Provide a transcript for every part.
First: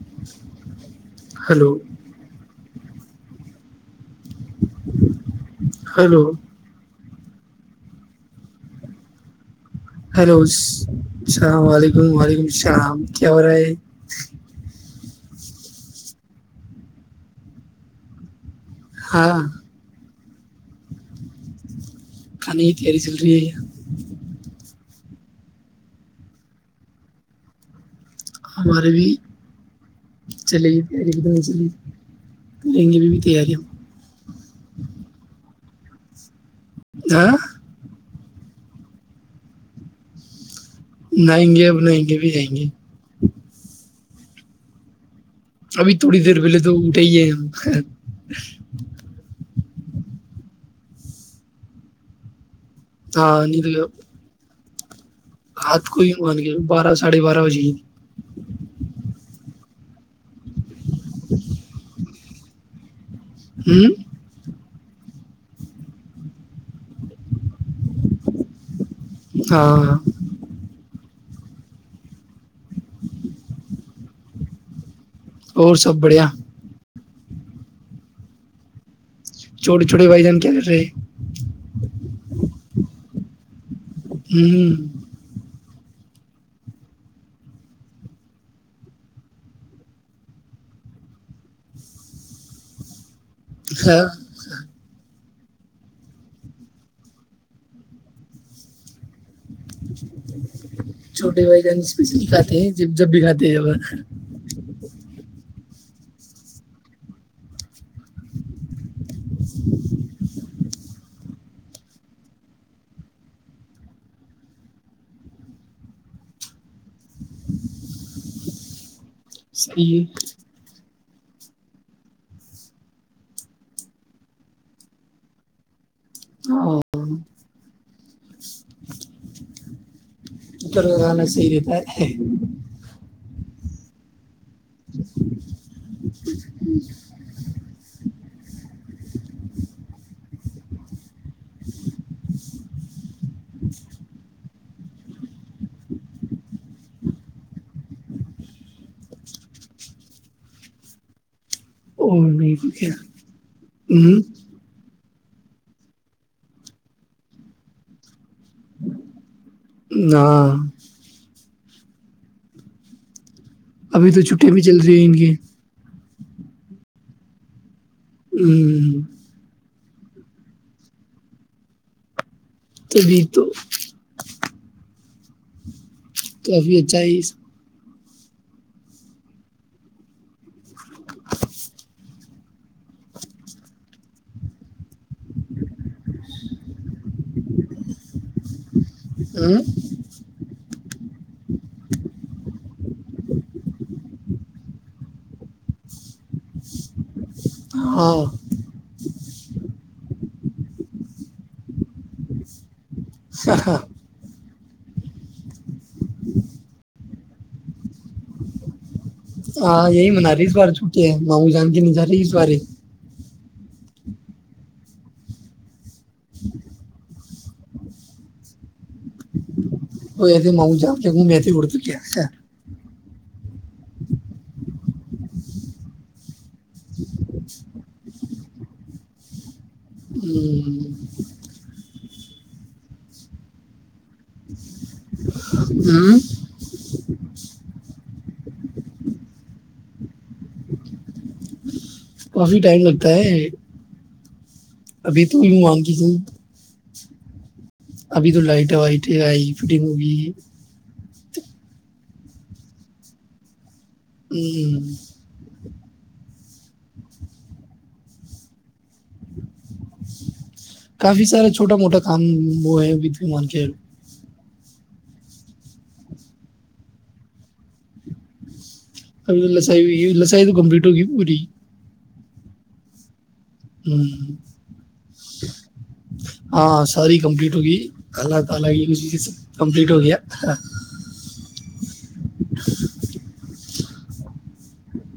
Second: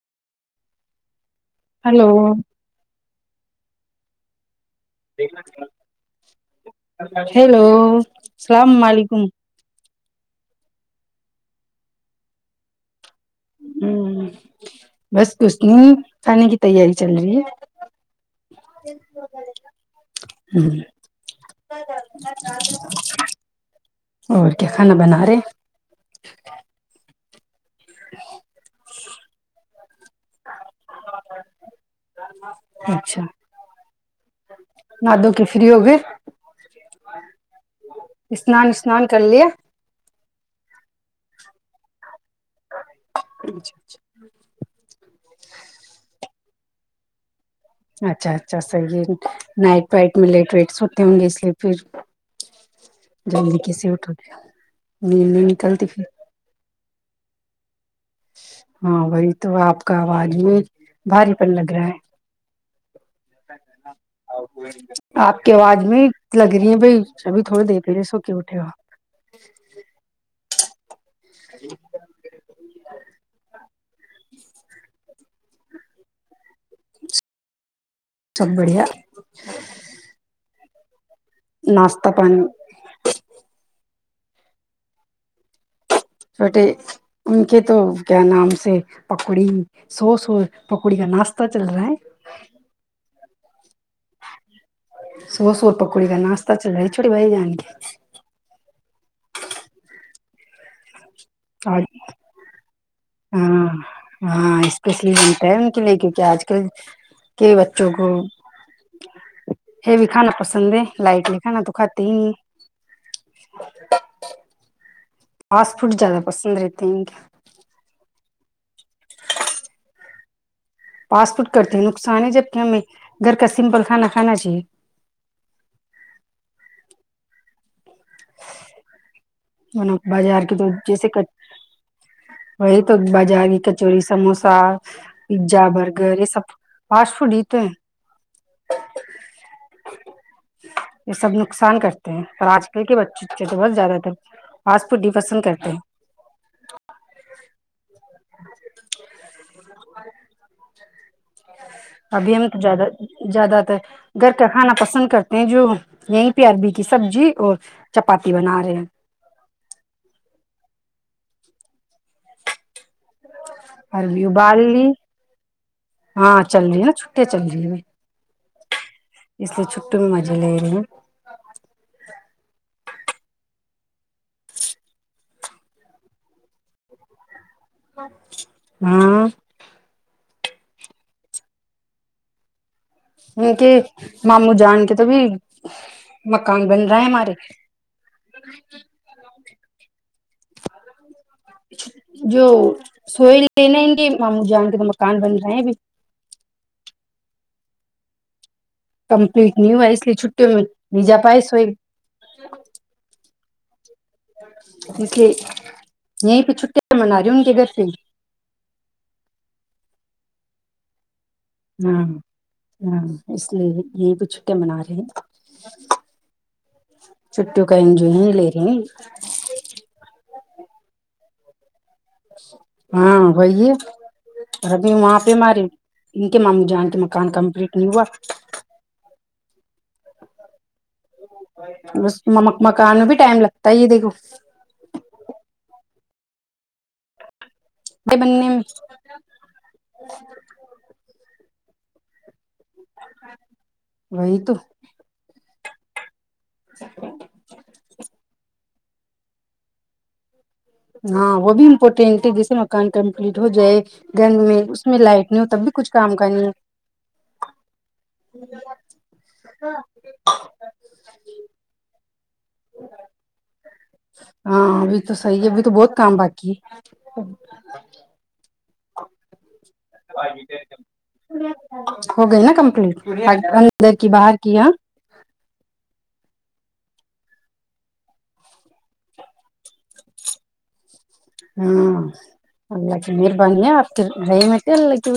[inaudible] Hello ٹھ [unintelligible] hello hello سلام علیکم ہلو السلام و علیکم وعلیکم السلام کیا ہو رہا ہے ہ بس کوس نہیں کھانے کی تیاری چل رہی ہے ہاں ب کھانے کی تیاری چل رہی [unintelligible] ہے ہوں اور کیا کھانا بنا ج [unintelligible] ہمارے بھی چلیے لے بھی بھی تیاری ناد کے فری ہوگ ہاں اس اسنان اسنان کر ل نہائیں گے اب نہیںائیں گے بھی جائیں گے اچھا اچھا [unintelligible] ابھی تھوڑی دیر پہل تو اٹھے ہی ہے ہم اچھا اچھا سحی ہے نائٹ وائٹ میں لیٹ ویٹس ہوتے ہوں گے اس لیے پھر جلدی کسیے اٹو گے ہات کو ہی مان کے بارہ ساڑھے بارہ بجے ہی [inaudible] ہاں وہی تو آپ کا آواز بھی بھاری پن لگ رہا ہے ہوں جا آ [unintelligible] آپ کی آواز میں لگ رہی ہیں بھائی سبھی تھوڑے دیکھے رہے سو کے اٹھے ہوپ ہاں ہاں [inaudible] اور سب بڑھیا سب بڑھیا چھوے چھوٹے بھائی جان کیا کر رہ ہیں ناستہ پانی ہوں چھوٹے ان کے تو کیا نام سے پکوڑی سو سو پکوڑی کا ناشہ چل رہا ہے ہاں سو سور پکوڑی کا ناشتا چل رہ ہے چھوٹی بائی جان کے [inaudible] چھوٹے بھائی جان اور اسپیشلی کھاتے ہیں جب بھی کھاتے ہاں ہیں لے کیونک آج کل کے بچوں کو یہ بھی کانا پسند ے لائٹ لکھانا تو کھے ہی نہیں فاسٹ فوڈ زیادہ پسند رہتے ہیں ان کیا اس جی فاسٹ فوڈ کرتے ہیں نقصان ہے جب کہ ہمیں گھر کا سمپل کھانا کھانا چاہیے [inaudible] [inaudible] بازار کی تو جیسے روزانہ صحیح رہتا ہے وہی تو بازار کی چوری سموسا پیزا برگر یہ سب فاسٹ فوڈ ہی تو ہے یہ سب نقصان کرتے ہیں پر آج کل کے بچوںے تو بت زیادہ تر آس پ ڈی پسند کرتے ہیں [inaudible] اور ابھی ہم نہیں تو زیادہ کیا زیادہ ت ہوں گھر کا کھانا پسند کرتے جو یہیں پہ عربی کی سبزی اور چپاتی بنا رہے ہیں ہاں ابھی تو عربی چھٹٹی بھی ابال چل لی رہی ہیں ان کی ہاں چل رہی نا چھٹے چل رہی ہیں ہوں مزے لے ل تبھی تو کافی اچھا ہے ہاں ان کے ماموں جان کے تو بھی مکان بن رہا ہے ہمارے [inaudible] جو سوئے لینےیں گے ماموں جان کے تو مکان بن رہے ہیں بھی ہاں کمپلیٹ نہیں ہوا اس لیے چھٹیوں میں ن جا پائے سوئی سھ اس لیے یہیں پہ چھٹییا من رہی ان کے گھر سے ہاں یہی منالی اس بار چھوٹی ہے ما وہو جان کے نہیں ہاں جا رہی اس بارے ہاں اس لیے یہ بھی چھٹی منا رہے ہیں چھٹیوں کا جو یہ لے رہے ہیں وہ یہ تھے م جا میںے اڑتی کیاا ہاں وہی ہے اور ابھی وہاں پہ ہمارے ان کے م جان کے مکان کمپلیٹ نہیں ہوا مکان میں بھی ٹائم لگتا ہی دیکھو ج بنے کافی ٹائم لگتا ہے وہی تو ابھی تو بھی مانتی ہوں ابھی تو لائٹ ٹ آئی پڑ مگی [unintelligible] ہاں وہ بھی امپورٹینٹ ہے جیسے مکان کمپلیٹ ہو جائے [unintelligible] دن میں ہوں اس میں لائٹ نہیں ہوتا کچھ کام کرنی ہے کافی سارا چھوٹا موٹا کام وہ ہےد ومان کے ہاں بھی تو سی ہے بھی تو بہت کام باقی ہے س س کمپٹگ [unintelligible] ہو گئی نا کمپلیٹ اندر کی باہر کی یہاں ہاں ساری کمپلیٹ ہوگئی کالا تالا کمپلیٹ ہو گیا ہاں اللہ چ م [unintelligible] بنیاں آپ رہے مٹے ال ل کی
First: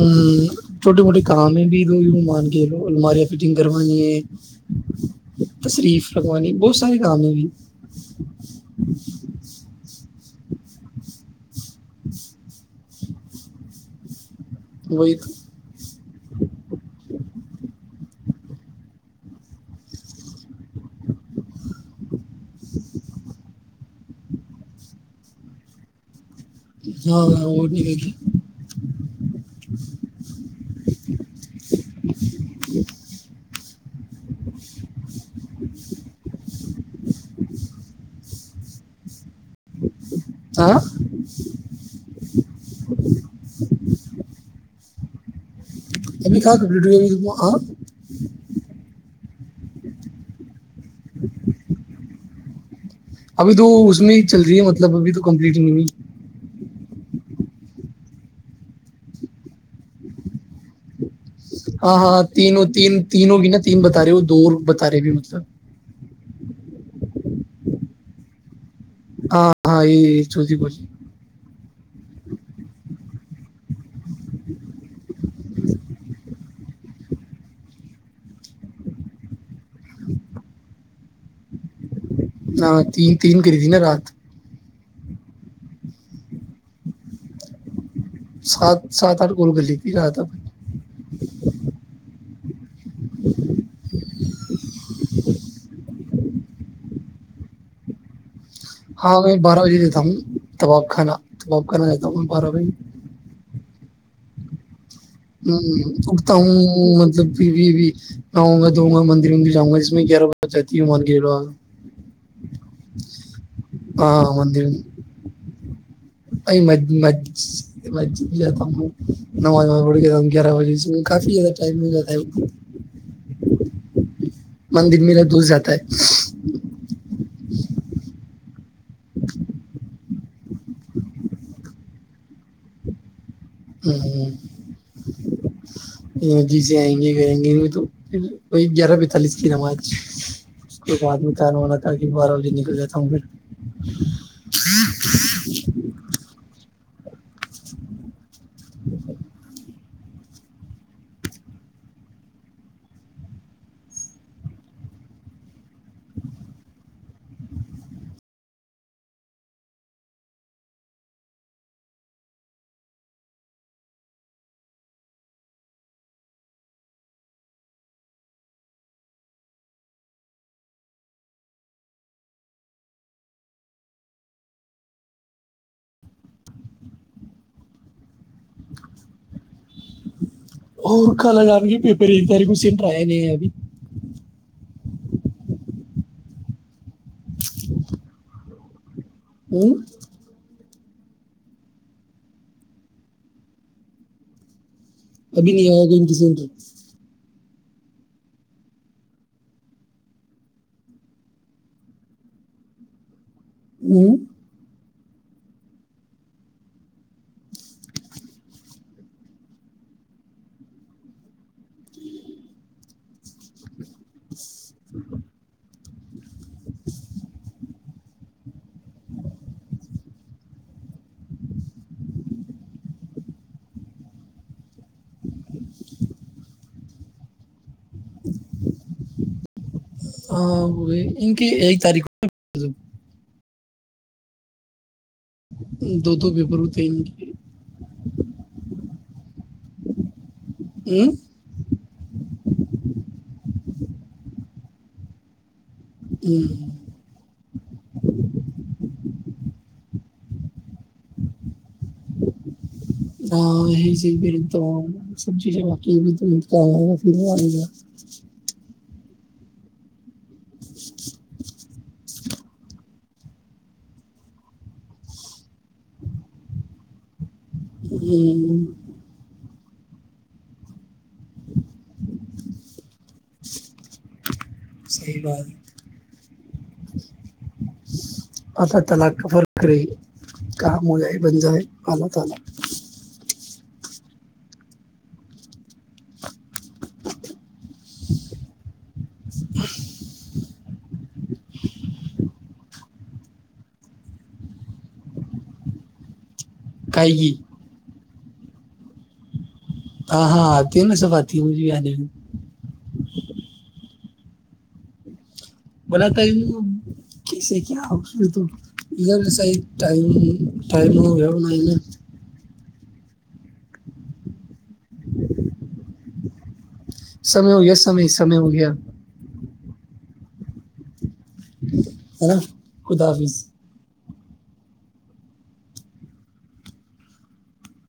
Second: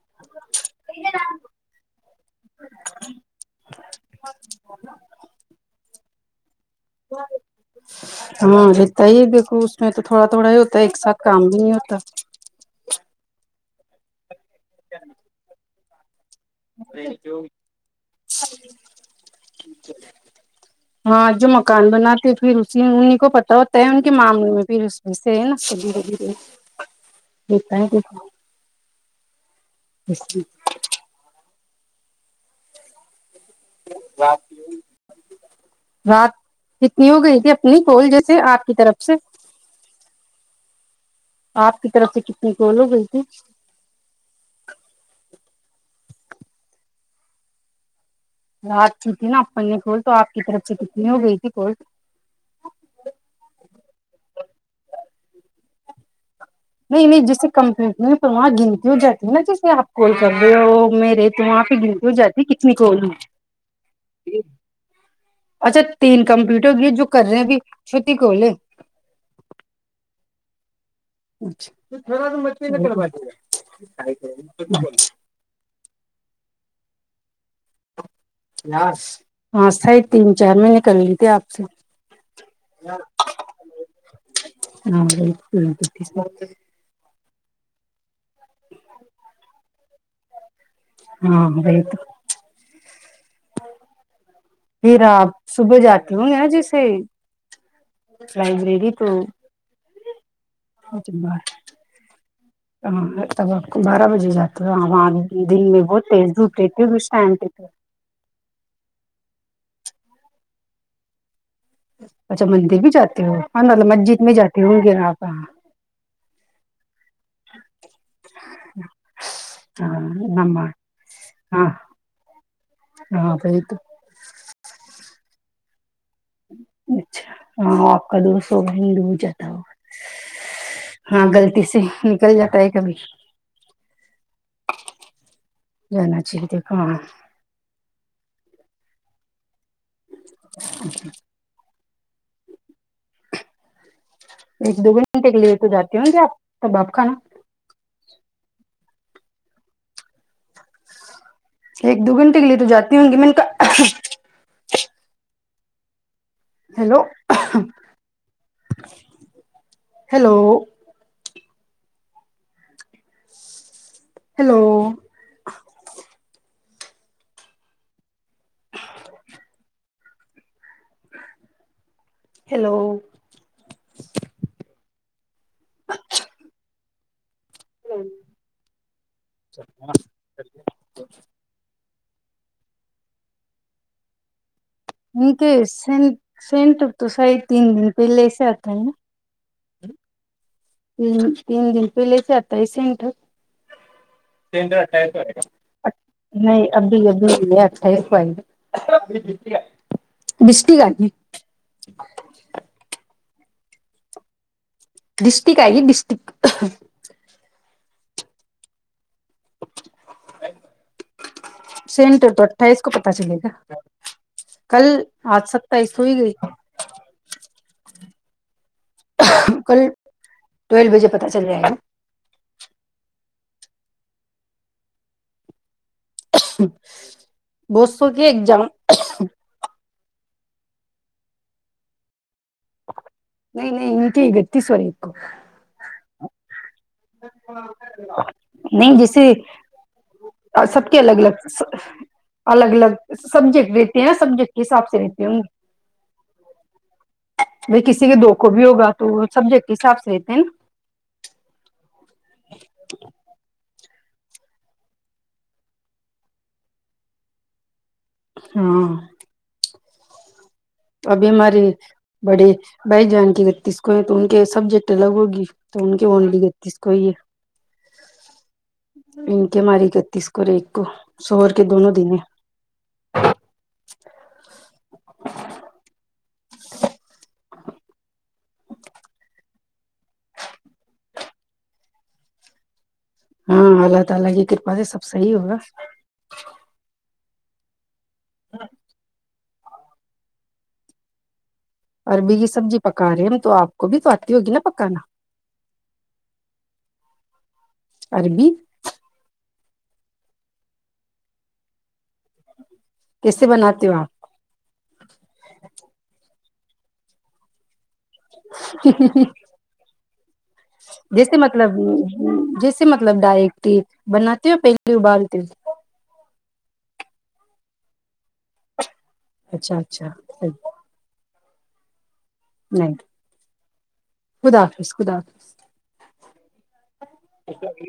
ہ چھوٹے موٹے کام ہے بھی ل مان کے ل الماریاں فٹنگ کروانی ہے تشریف فگوانی بت ہاں رہتا ہی دیکھو اس میں تو تھوڑا تھوڑا ہی ہوتا ہے ایک ساتھ کام بھی نہیں ہوتا وہت [unintelligible] ہاں [unintelligible] ہاں جو مکان بناتے ہو پھر اس انہیں کو پتا ہوتا ہے ان کے معاملے میں پھر اس و سے ہے نا ہاں ہاں وہ دیکھتا بھی ل [unintelligible] اچ [unintelligible] [inaudible] رات کتنی ہو گئی تھی اپنی کوول جیسے آپ کی طرف سے آ [unintelligible] آپ کے [unintelligible] طرف سے کتنی کول ہو گئی تھی ابھی خ ویڈو رات کی تھی نا اپننے کول تو آپ کی طرف سے کتنی ہو گئی تھی کول ابھی تو اس میں ہی چل رہی ہے مطلب ابھی تو کمپلیٹ نہیں ہوئی نہیں نہیں جسے کمپ پر وہاں گنتی ہو جاتی ہے نا جیسے آپ کال کر رہے ہو میرے تو وہاں پہ ہاں گنتی ہو ہاں جاتی ہے تینوں کتنی تین کال ہوئی تینوں بھی نا تین بتا رہے ہو دو بتا رہے بھی مطلب ہو گی جو کر رہے ہیں بھی چھوٹی کوول ہاں ہاں یہ چوتھی بولی چ تھر مچ نک [unintelligible] ہاں س تین چار مہینے کر لی ت آپ سے ہ تین تین کر تھی نا رات [unintelligible] ہاں بالکل [unintelligible] سات سات آٹھ گول گلی پ رہ آ تھا بھ [unintelligible] ہاں گگئیت پھر آپ صبح جاتی ہو جیسے لائبریری ہاں تو میں بارہ بجے دیتا ہوں تباب خانا تباب کانا جا ہوں بارہ بجے ہاںتب بارہ بجے جات ہ اٹتا ہوں ہوگی اس مطلب ٹائم پہ پھر تو بھیب آؤں گا دؤں گا مندر مندر جاؤں گا اس میں کیا رو چاہتی ہ مانو [unintelligible] اچھا مندر بھی جاتے ہو ہاں مطلب مسجد میں جاتی ہوں گے آاںپ سجد جاتا ہوںڑتا ہ گیارہ نماز بجے سے کافی زدہ ہاں ٹم مل جاتا ہے ہاں وہی تو مندر م دور جات ہے اچھا [unintelligible] [inaudible] ہاں آپ کا دوست ہوگ ہندب جاتا ہو ہاں غلط سے نکل جاتا ہے کبھی ہ ہ [inaudible] جانا م چاہیے جی سے دیکھو آئیں ہاں گے کریں گے وہ تو پھر وہی گیارہ پینتالیس کی نمات اس کے بعد میں تان ہونا تھا کہ بارہ بجے نکل جاتا ہوں پھر ہ [inaudible] ایک دو گ گھنٹے کے لیے تو جاتی ہ ن ج آپ تو بپ خانا ایک دو گھنٹے کے لیے تو جاتی ہوں گی میں نے کا ہیلو ہیلو ہیلو [unintelligible] [inaudible] ہیلو [unintelligible] چ [unintelligible] [inaudible] اور ک لگان گی پی پ ان تاری کٹریا نہیں ہے ابھی ان کے سینٹ سینٹ تو ساھے تین دن پہلے ایسے آتا ہے نا ہوں [unintelligible] تین دن پہل سے آتا ہے سینٹک ابھی نہیں آیا کہ ان کی سینٹر نہیں ابھی ابھی بھی ل ف بس گ [unintelligible] یہ [inaudible] ڈسٹک آئ گ ڈسٹک [unintelligible] سینٹر تو اٹھائیس کو پتاہ چلے گا کل آج سک [inaudible] پائی سو ہی گئی کل ٹویل بجے پت چل رہا ہے بسو کی ایک جام ہاں وہ ان کی ایک تاریخ م [inaudible] نہیں نہیں ان کی گتیسور ایک کو دو دو پیبرتی نہیں جس [unintelligible] جھ [inaudible] سب کے ہوں؟ الگ الگ الگ الگ سبجیکٹ رہتے ہیں سبجیکٹ کے حساب سے رہتی ہ ہوں۔ ب کسی کے دو کو بھی ہوگا تو سبجیکٹ کے حساب سے ہوتے ہیں نا تو [unintelligible] ہاں یہ تو سب چیزیں باقی ہاں ابھی ہمارے بڑے بھائی جان کے بتیس کو ہیں تو ان کے سبجیکٹ الگ ہوگی تو ان کے اونلی بتیس کو ہی ہے ہوں انک ماری اکتیس کو اور ایک کو سوہر کے دونوں دن صحیح بات [inaudible] آلہ تلا کا فرک رہے کا م ہے بند ہے ملہ تال ہاں اللہ تعالی کی کرپا سے سب صحیح ہوگا ہچ [unintelligible] اوررب یہ سبزی پکا رہے ہم تو آپ کو بھی تو آتی ہوگی نا پکانا کائیگی عربی [unintelligible] ہاں ہاں آتی ہے ن سب آتی ہ مجھے بھی آ جی کیسے بناتے ہو آپ بولا ت کیسے کیا ہوگا یہ ص م ٹم جیسے ہو نہیں ن مطلب جیسے مطلب ڈائریکٹی بناتی ہو پہلے ابالتی ہ سمے ہو گیا سمئے سمے ہو گیا اچھا اچھاٹ ہے نا خدا حافظ خدا حافظ خدا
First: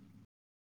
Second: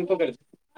حافظ